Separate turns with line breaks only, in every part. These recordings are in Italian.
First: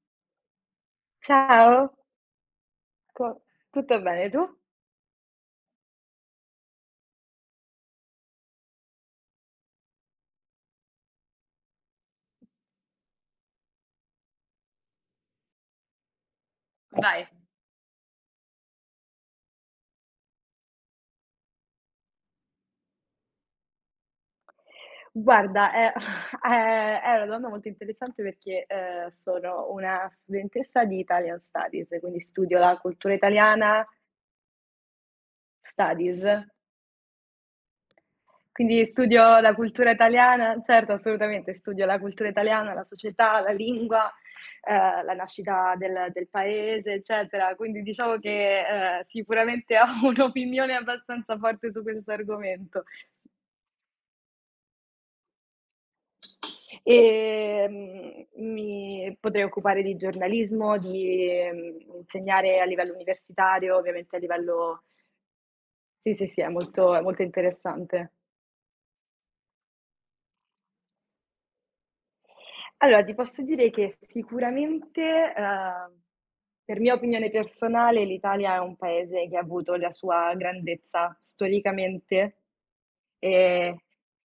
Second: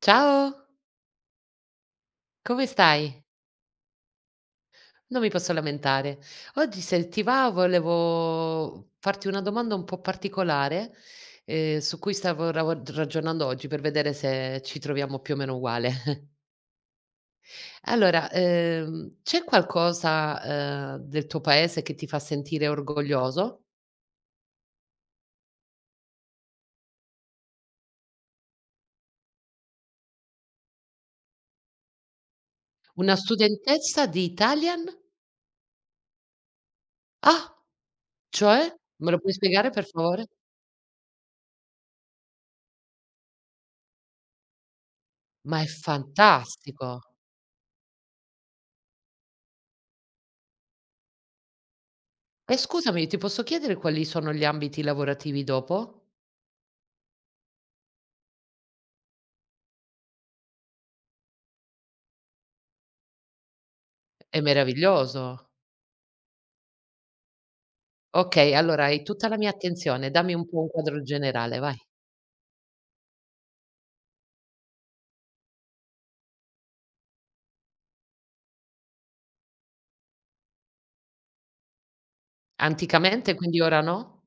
Ciao,
Ciao,
come stai?
co tutto bene, tu?
Non mi posso lamentare. Oggi se ti va volevo farti una domanda un po' particolare, su cui stavo ravo ragionando oggi per vedere se ci troviamo più o meno uguale.
Vai.
Allora, c'è qualcosa, del tuo paese che ti fa sentire orgoglioso?
Guarda, è è una domanda molto interessante perché, sono una studentessa di Italian Studies, quindi studio la cultura
Una
italiana
studentessa di Italian?
studies.
Ah, cioè?
Quindi
Me lo puoi
studio la
spiegare per
cultura
favore?
italiana, certo, assolutamente, studio la cultura italiana, la società, la lingua, la
Ma è
nascita del paese,
fantastico.
eccetera. Quindi diciamo che, sicuramente ho un'opinione abbastanza forte su questo
E
argomento.
scusami, ti posso chiedere quali sono gli ambiti lavorativi dopo?
Mi potrei occupare di giornalismo, di, insegnare a livello universitario, ovviamente a
È
livello.
meraviglioso.
Sì, sì, sì, è molto interessante.
Okay, allora hai tutta la mia attenzione, dammi un po' un quadro generale, vai.
Allora, ti posso dire che sicuramente, ehm, per mia opinione personale, l'Italia è un paese che ha avuto la sua grandezza storicamente,
Anticamente, quindi
ehm
ora no?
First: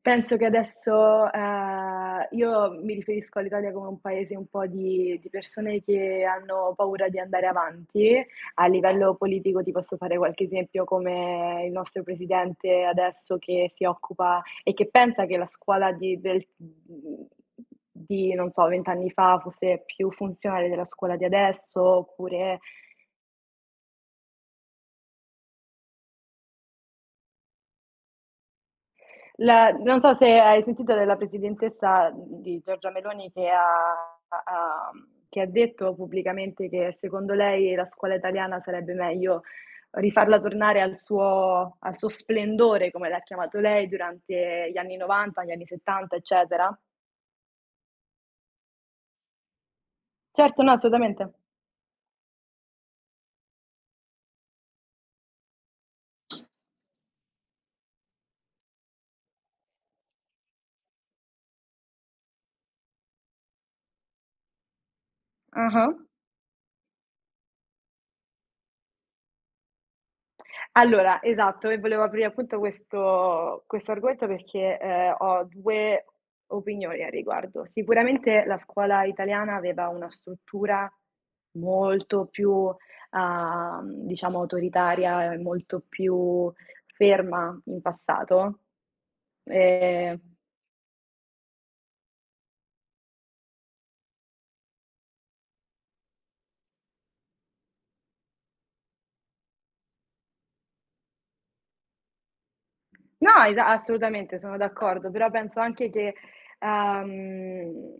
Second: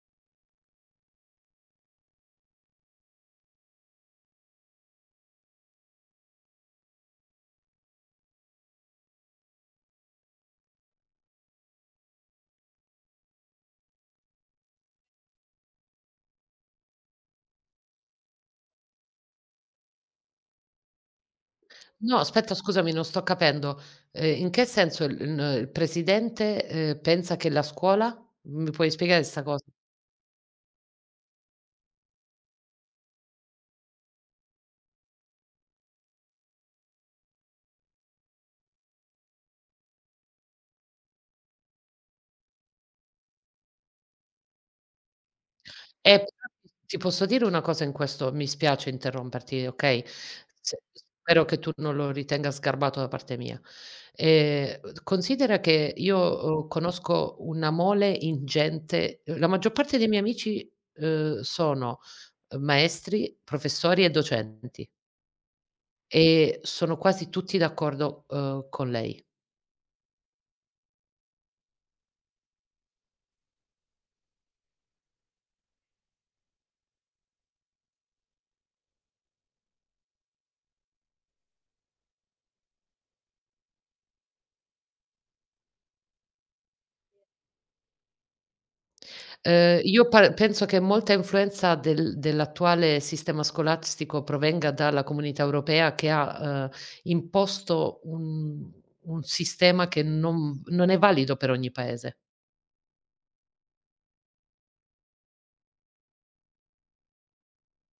penso che adesso, io mi riferisco all'Italia come un paese un po' di persone che hanno paura di andare avanti. A livello politico ti posso fare qualche esempio come il nostro presidente adesso che si occupa e che pensa che la scuola di del di non so, 20 anni fa fosse più funzionale della scuola di adesso,
No, aspetta
oppure
scusami, non sto capendo. In che senso il presidente, pensa che la scuola? Mi puoi spiegare 'sta cosa?
la, non so se hai sentito della presidentessa di Giorgia Meloni che ha che ha detto pubblicamente che secondo lei la scuola italiana sarebbe meglio rifarla tornare al suo, al suo splendore, come l'ha chiamato lei, durante gli anni '90, gli anni '70,
Però ti
eccetera.
ti posso dire una cosa, in questo mi spiace interromperti, okay,
Certo, no,
se
assolutamente.
spero che tu non lo ritenga sgarbato da parte mia. Considera che io, conosco una mole ingente, la maggior parte dei miei amici, sono maestri, professori e docenti,
Ah-ah.
e sono quasi tutti d'accordo, con lei.
Allora, esatto, e volevo aprire appunto questo argomento perché, ho 2 opinioni a riguardo. Sicuramente la scuola italiana aveva una struttura molto più, diciamo autoritaria e molto più ferma in passato.
Io
Ehm
par penso che molta influenza dell'attuale sistema scolastico provenga dalla Comunità Europea che ha, imposto un sistema che non è valido per ogni paese.
No, esa assolutamente, sono d'accordo, però penso anche che, ehm,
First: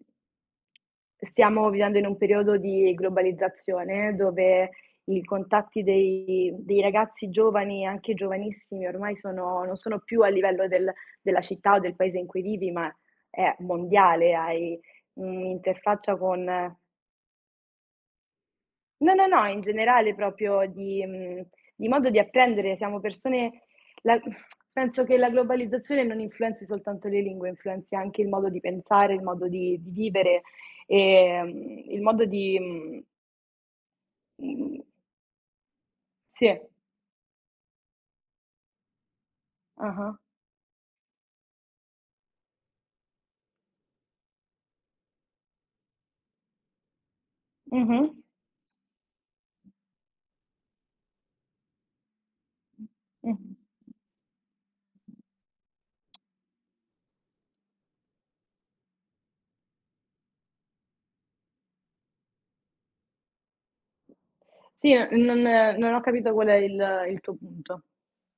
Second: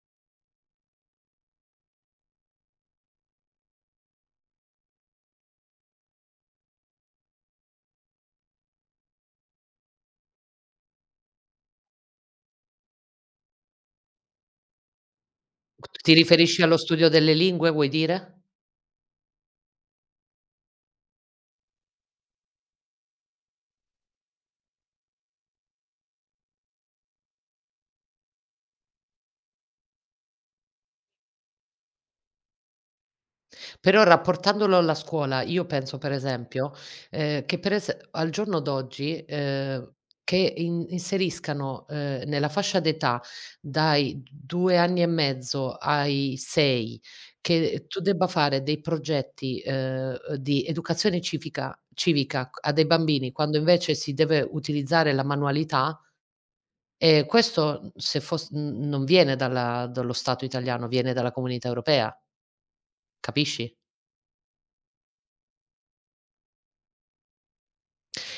stiamo vivendo in un periodo di globalizzazione dove i contatti dei ragazzi giovani, anche giovanissimi, ormai sono non sono più a livello del, della città o del paese in cui vivi, ma è mondiale, hai
Ti
un'interfaccia con.
riferisci allo studio delle lingue, vuoi dire?
No, no, no, in generale proprio di, di modo di apprendere. Siamo persone, la, penso che la globalizzazione non influenzi soltanto le lingue, influenzi anche il modo di pensare, il modo di vivere, ehm, il modo di
Però
mhmm,
rapportandolo alla scuola, io penso per
sì,
esempio, che per es al giorno d'oggi,
ah-ah,
che in inseriscano, nella fascia d'età dai 2 anni e mezzo ai 6, che tu
mh-mh,
debba fare dei progetti, di educazione civica civica c a dei bambini,
mh-mh.
quando invece si deve utilizzare la manualità, questo se fos n non viene dalla dallo Stato italiano, viene dalla Comunità Europea, capisci?
Sì, non non ho capito qual è il tuo punto.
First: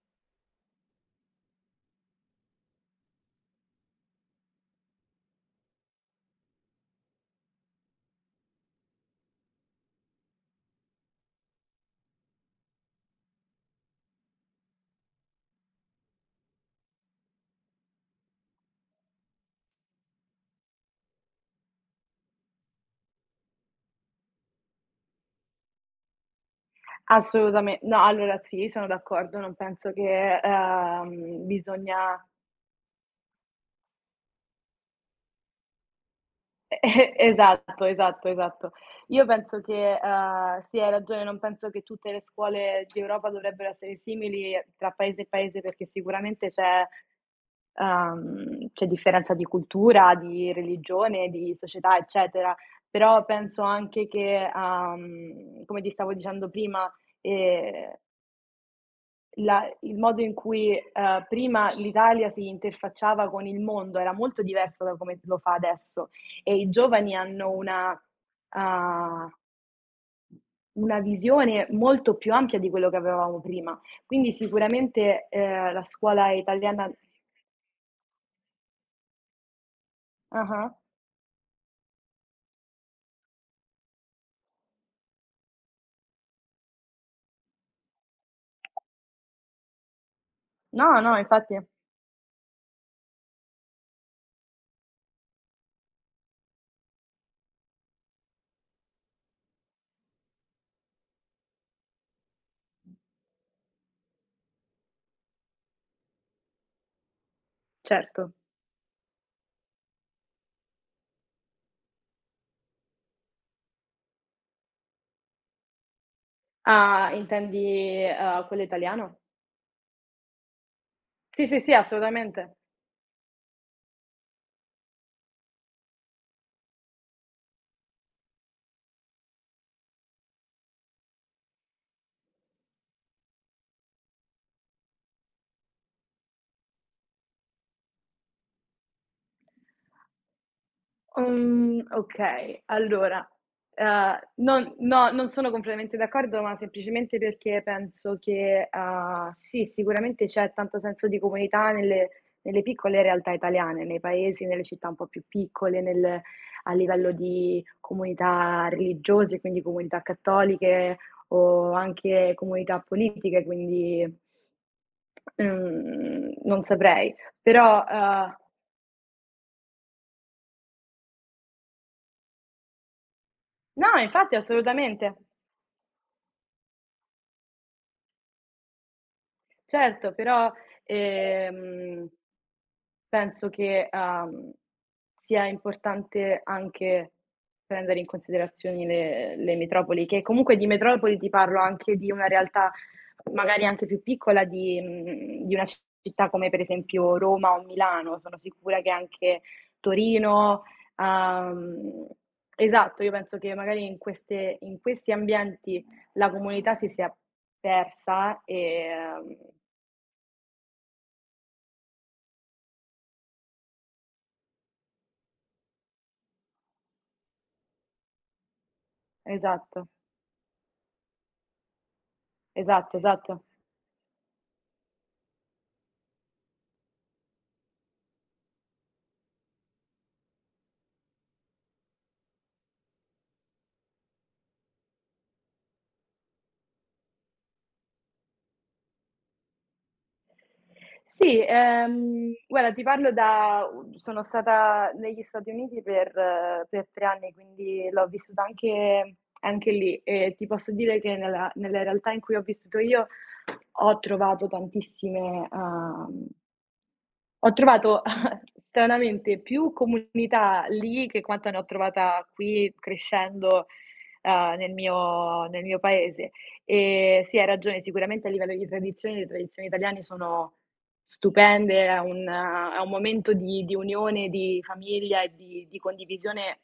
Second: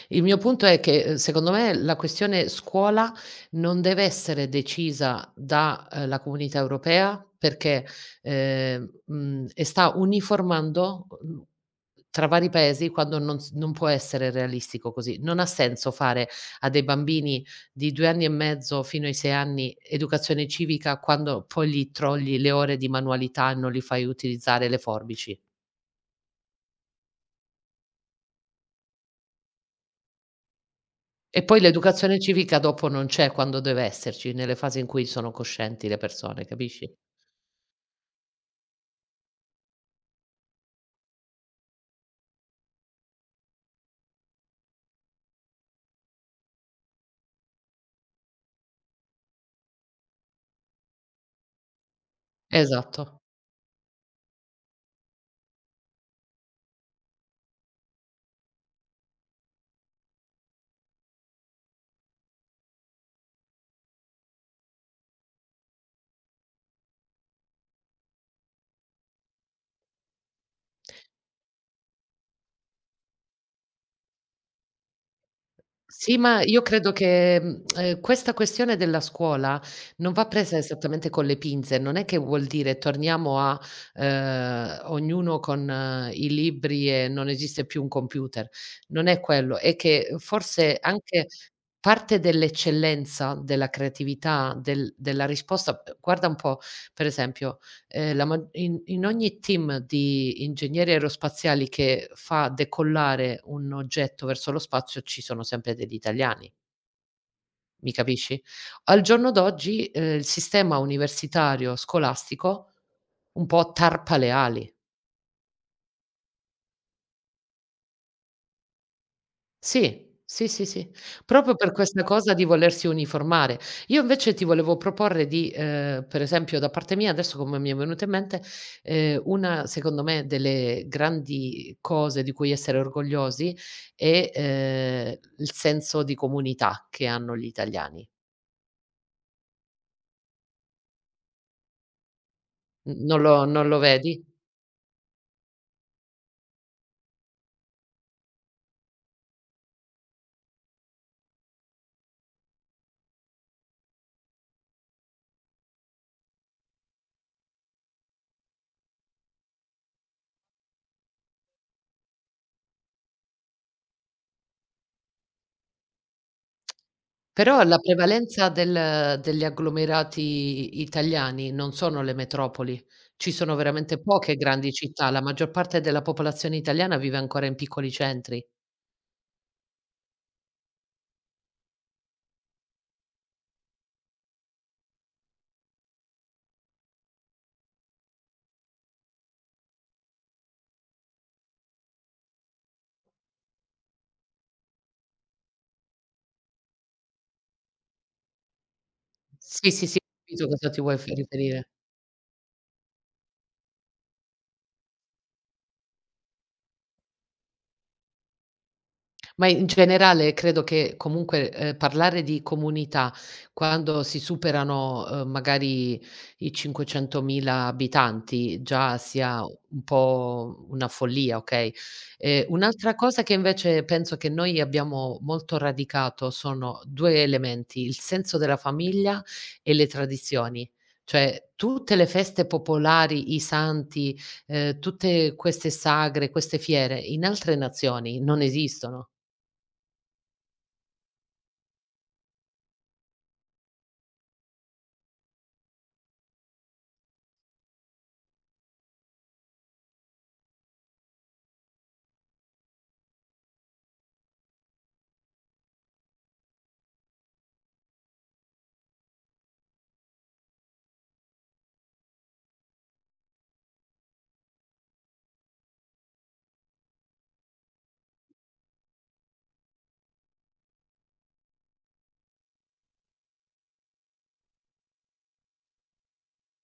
Il mio punto è che, secondo me la questione scuola non deve essere decisa da, la Comunità Europea perché, e sta uniformando, tra vari paesi quando non può essere realistico così. Non ha senso fare a dei bambini di 2 anni e mezzo fino ai 6 anni educazione civica quando poi gli trogli le ore di manualità e non gli fai utilizzare le forbici.
Assolutame no, allora sì, sono d'accordo, non penso che,
E poi l'educazione
bisogna.
civica dopo non c'è quando deve esserci, nelle fasi in cui sono coscienti le persone, capisci?
Esatto, esatto, esatto. Io penso che, sì, hai ragione, non penso che tutte le scuole d'Europa dovrebbero essere simili tra paese e paese, perché sicuramente c'è, c'è differenza di cultura, di religione, di società, eccetera.
Esatto.
Però penso anche che, come ti stavo dicendo prima, ehm la, il modo in cui, prima l'Italia si interfacciava con il mondo era molto diverso da come lo fa adesso, e i giovani hanno una, uhm, una visione molto più ampia di quello che avevamo prima. Quindi sicuramente, la
Sì,
scuola
ma io
italiana.
credo che, questa questione della scuola non va presa
Ah-ah.
esattamente con le pinze, non è che vuol dire torniamo a, ognuno con i libri e non esiste più un computer, non è quello. È che forse
No, no,
anche
infatti,
parte dell'eccellenza, della creatività, della risposta, guarda un po', per esempio, la in ogni team di ingegneri aerospaziali che fa decollare un oggetto verso lo spazio ci sono sempre degli italiani, mi
certo.
capisci? Al giorno d'oggi, il sistema universitario scolastico un po' tarpa le ali.
Ah, intendi, quello italiano?
Sì. Sì, sì, sì.
Sì,
Proprio
sì, sì,
per questa cosa di
assolutamente.
volersi uniformare. Io invece ti volevo proporre di per esempio da parte mia, adesso come mi è venuto in mente, una secondo me delle grandi cose di cui essere orgogliosi è, il senso di comunità che hanno gli italiani.
Okay,
N non
allora,
lo non lo vedi?
non, no, non sono completamente d'accordo, ma semplicemente perché penso che, sì, sicuramente c'è tanto senso di comunità nelle, nelle piccole realtà italiane, nei paesi, nelle città un po' più piccole, nel, a livello di comunità religiose, quindi comunità cattoliche o anche comunità politiche, quindi, mhmm, non saprei.
Però la
Però,
prevalenza del degli agglomerati italiani non sono le metropoli. Ci sono
no,
veramente
infatti
poche grandi città,
assolutamente.
la maggior parte della popolazione italiana vive ancora in piccoli centri.
Certo, però, ehm, penso che, sia importante anche prendere in considerazioni le metropoli, che comunque di metropoli ti parlo anche di una realtà magari anche più piccola di, di una città come per esempio Roma o Milano. Sono sicura che anche
Sì, sì, sì, ho capito a
Torino,
cosa ti vuoi f riferire.
uhm esatto, io penso che magari in queste, in questi ambienti la comunità si sia persa, e ehm
Ma in generale credo che comunque, parlare di comunità quando si superano, magari i 500.000 abitanti, già sia un
esatto,
po' una follia, okay? Un'altra
esatto,
cosa che
esatto.
invece penso che noi abbiamo molto radicato sono 2 elementi: il senso della famiglia e le tradizioni. Cioè tutte le feste popolari, i santi, tutte queste sagre, queste fiere in altre nazioni non esistono.
Sì, guarda, ti parlo da u sono stata negli Stati Uniti per 3 anni, quindi l'ho vissuta anche, anche lì e ti posso dire che nella, nella realtà in cui ho vissuto io ho trovato tantissime, ho trovato stranamente più comunità lì che quanta ne ho trovata qui crescendo, nel mio, nel mio paese. Sì, hai ragione, sicuramente a livello di tradizioni, le tradizioni italiane sono stupende, è un momento di unione, di famiglia e di condivisione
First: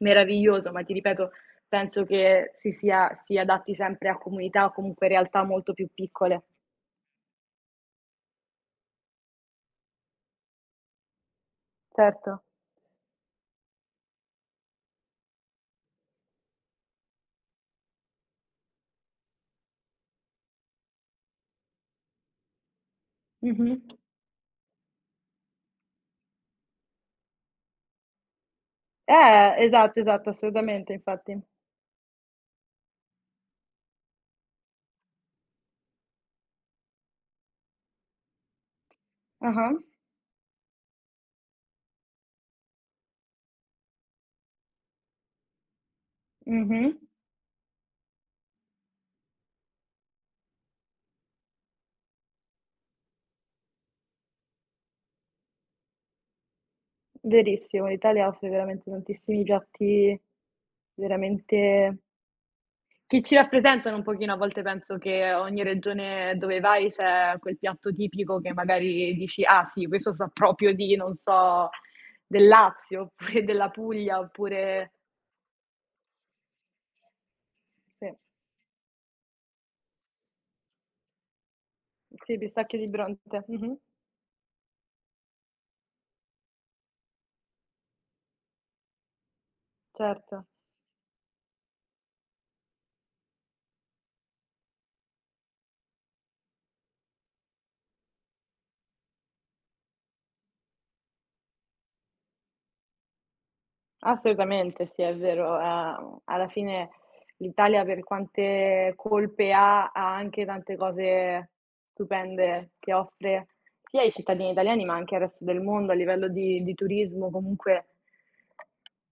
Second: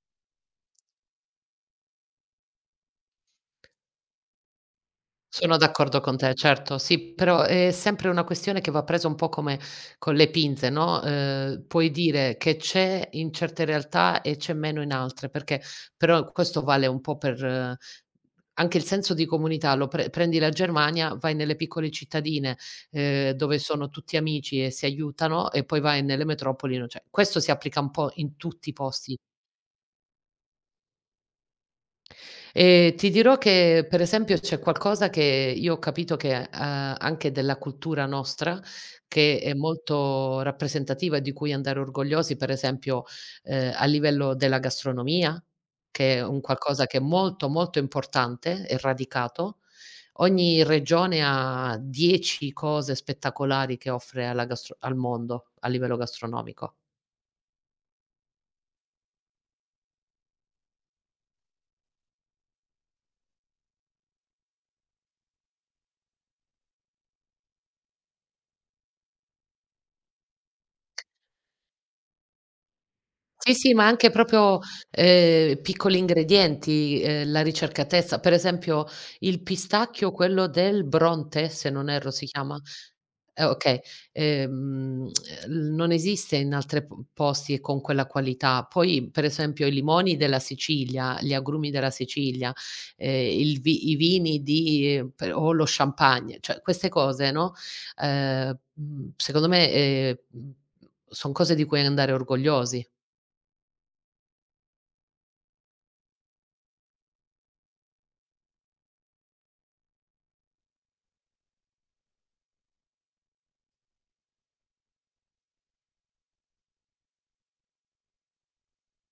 meraviglioso, ma ti ripeto, penso che si sia si adatti sempre a comunità o comunque realtà
Sono
molto più
d'accordo con te,
piccole.
certo, sì, però è sempre una questione che va presa un po' come con le pinze, no, puoi dire
Certo.
che c'è in certe realtà e c'è meno in altre, perché però questo vale un po' per anche il senso di comunità, lo prendi la Germania, vai nelle piccole cittadine, dove
Mh-mh.
sono tutti amici e si aiutano, e poi vai nelle metropoli, no cioè questo si applica un po' in tutti i posti.
Esatto, esatto, assolutamente infatti.
Ti dirò che, per esempio, c'è qualcosa che io ho capito che, anche della cultura nostra, che è
Ah-ah.
molto rappresentativa e di cui andare orgogliosi, per esempio, a livello della gastronomia, che è un qualcosa
Mh-mh.
che è molto, molto importante e radicato. Ogni regione ha 10 cose spettacolari che offre alla gastro al mondo a livello gastronomico.
Verissimo, l'Italia offre veramente tantissimi piatti, veramente, che ci rappresentano un pochino. A volte penso che ogni regione dove vai c'è quel piatto tipico che magari dici: "Ah sì, questo sa proprio di" non so, del Lazio, oppure
Sì,
della
sì, ma anche
Puglia,
proprio,
oppure
piccoli ingredienti, la
sì,
ricercatezza. Per esempio il pistacchio, quello del Bronte, se non erro si
sì,
chiama,
pistacchio di Bronte.
eh
Mh-mh,
okay, ehm, l non esiste in altre p posti e con quella qualità. Poi per esempio i limoni della
certo.
Sicilia, gli agrumi della Sicilia, il vi i vini di per o lo champagne, cioè queste cose, no, secondo me, son cose di cui andare orgogliosi.
Assolutamente sì, è vero. Alla fine l'Italia per quante colpe ha, ha anche tante cose stupende che offre sia ai cittadini italiani, ma anche al resto del mondo a livello di turismo, comunque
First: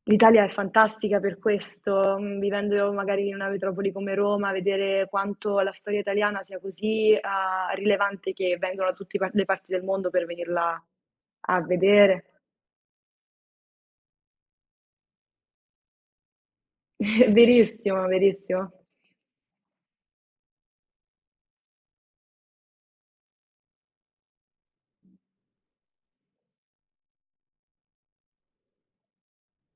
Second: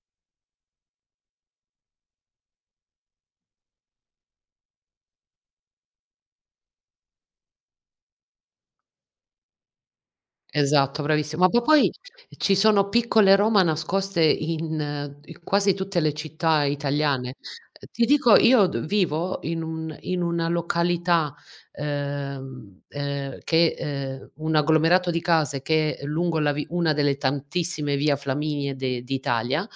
l'Italia è fantastica per questo, vivendo magari in una metropoli come Roma, vedere quanto la storia italiana sia così, rilevante, che vengono da tutti par le parti del mondo per venirla
Esatto, bravissimo. Ma po
a
poi
vedere.
ci sono piccole Roma nascoste in in quasi tutte le città italiane.
Verissimo,
Ti dico, io
verissimo.
d vivo in una località, che un agglomerato di case che è lungo la vi una delle tantissime via Flaminie de d'Italia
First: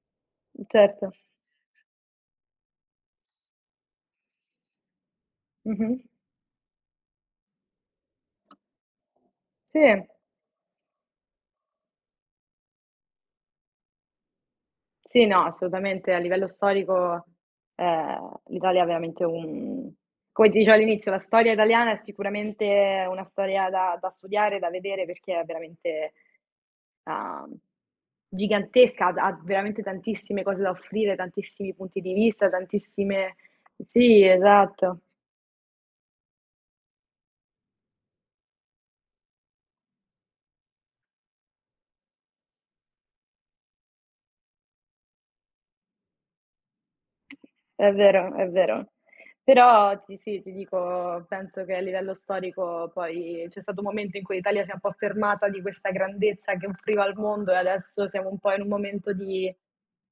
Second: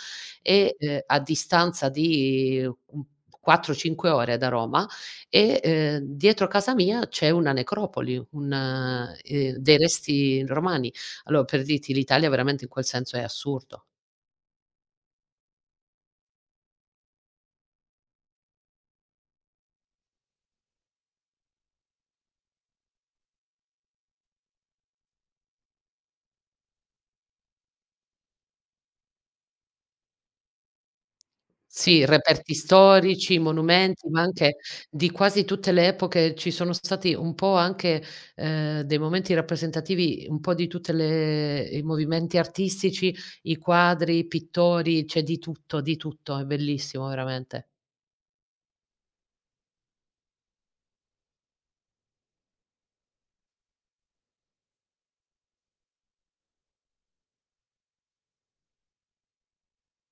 e,
Certo.
a distanza di, 4, 5 ore da Roma, e,
Mh-mh.
dietro casa mia c'è una necropoli, un dei
Sì,
resti romani. Allora per dirti l'Italia veramente in quel senso è assurdo.
sì, no, assolutamente a livello storico, l'Italia ha veramente un, come ti dicevo all'inizio, la storia italiana è sicuramente una storia da studiare, da vedere perché è veramente, uhm, gigantesca, ha veramente tantissime cose da offrire, tantissimi punti
Sì,
di vista,
reperti
tantissime,
storici, monumenti, ma
sì,
anche
esatto.
di quasi tutte le epoche ci sono stati un po' anche, dei momenti rappresentativi un po' di tutte le i movimenti artistici, i quadri, i pittori, c'è di tutto, è bellissimo veramente.
È vero, è vero. Però ti sì, ti dico, penso che a livello storico poi c'è stato un momento in cui l'Italia si è un po' fermata di questa grandezza che offriva al mondo e adesso siamo un po' in un momento di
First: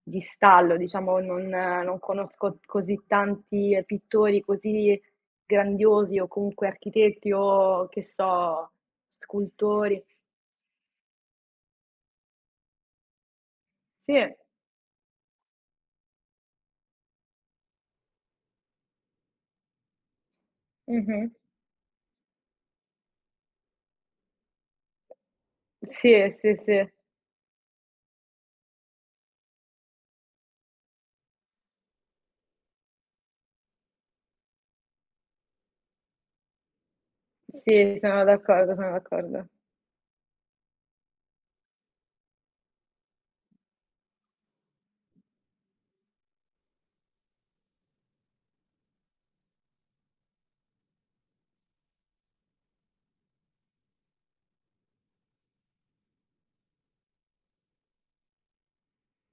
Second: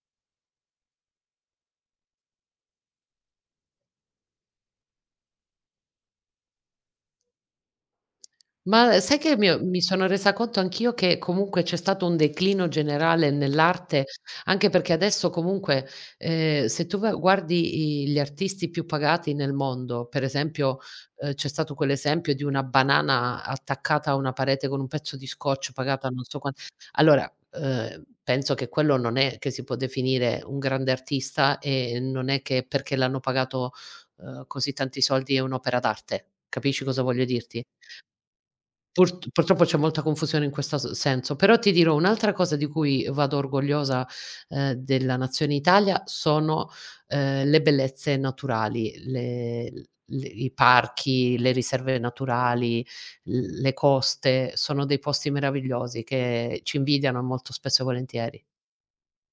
stallo, diciamo, non non conosco così tanti pittori così grandiosi o comunque architetti o che so,
Ma sai che mi
scultori.
sono resa conto anch'io che comunque c'è stato un declino generale nell'arte,
Sì,
anche perché adesso comunque, se tu va guardi i gli artisti più pagati nel mondo, per esempio,
mh-mh.
c'è stato quell'esempio di una banana attaccata a una parete con un pezzo di scotch pagata non
Sì,
so quan
sì, sì.
allora, penso che quello non è che si può definire un grande artista e non è che perché l'hanno pagato, così tanti soldi è un'opera d'arte. Capisci cosa voglio dirti?
Sì, sono d'accordo, sono d'accordo.
Purtroppo c'è molta confusione in questo s senso, però ti dirò un'altra cosa di cui vado orgogliosa, della nazione Italia sono, le bellezze naturali, le i parchi, le riserve naturali, l le coste, sono dei posti meravigliosi che ci invidiano molto spesso e volentieri.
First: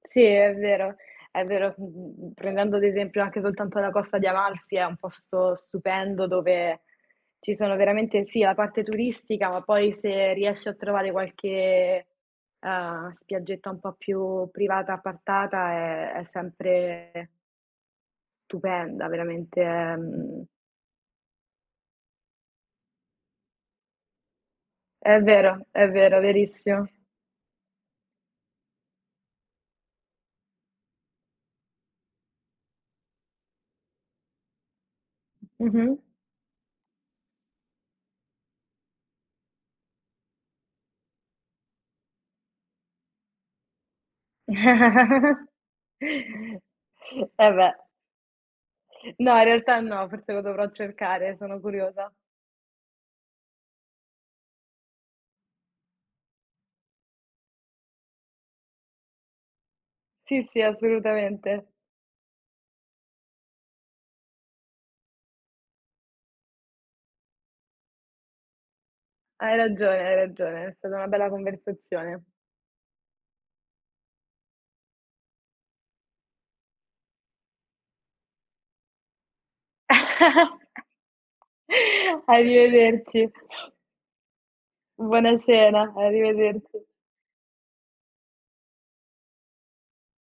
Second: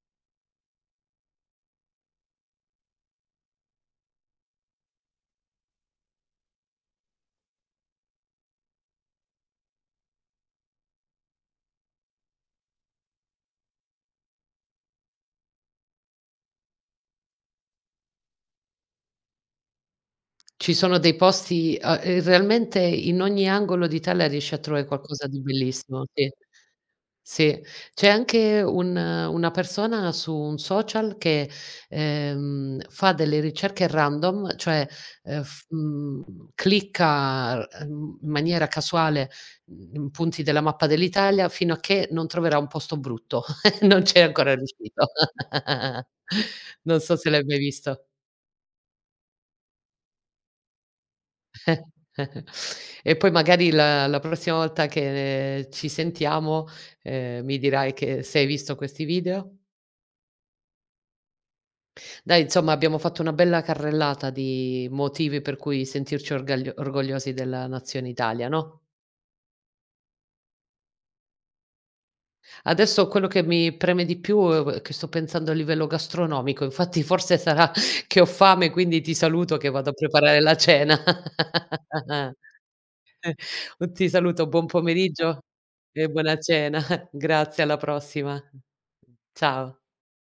Sì, è vero, è vero. Mhmm, prendendo ad esempio anche soltanto la Costa di Amalfi, è un posto stupendo dove ci sono veramente, sì, la parte turistica, ma poi se riesci a trovare qualche, spiaggetta un po' più privata, appartata, è sempre stupenda, veramente,
Ci sono dei posti a realmente in ogni angolo d'Italia riesci a trovare qualcosa di
è
bellissimo,
vero,
sì.
verissimo.
Sì, c'è anche un una persona su un social che, fa delle ricerche random, cioè,
Mh-mh.
clicca, in maniera casuale, punti della mappa dell'Italia fino a che non troverà un posto brutto. Non c'è ancora riuscito. Non so se l'hai
Eh
mai
beh.
visto.
No, in realtà no, forse lo dovrò cercare, sono curiosa.
E poi magari la prossima volta che ci sentiamo, mi dirai che se hai visto questi video.
Sì, sì, assolutamente.
Dai, insomma abbiamo fatto una bella carrellata di motivi per cui sentirci orgaglio orgogliosi della nazione Italia, no,
Hai ragione, hai ragione. È stata una bella conversazione.
adesso quello che mi preme di più è che sto pensando a livello gastronomico, infatti forse sarà che ho fame, quindi ti saluto che vado a preparare la cena.
Arrivederci.
U ti saluto, buon
Buona
pomeriggio
cena,
e buona
arrivederci.
cena. Grazie, alla prossima. Ciao.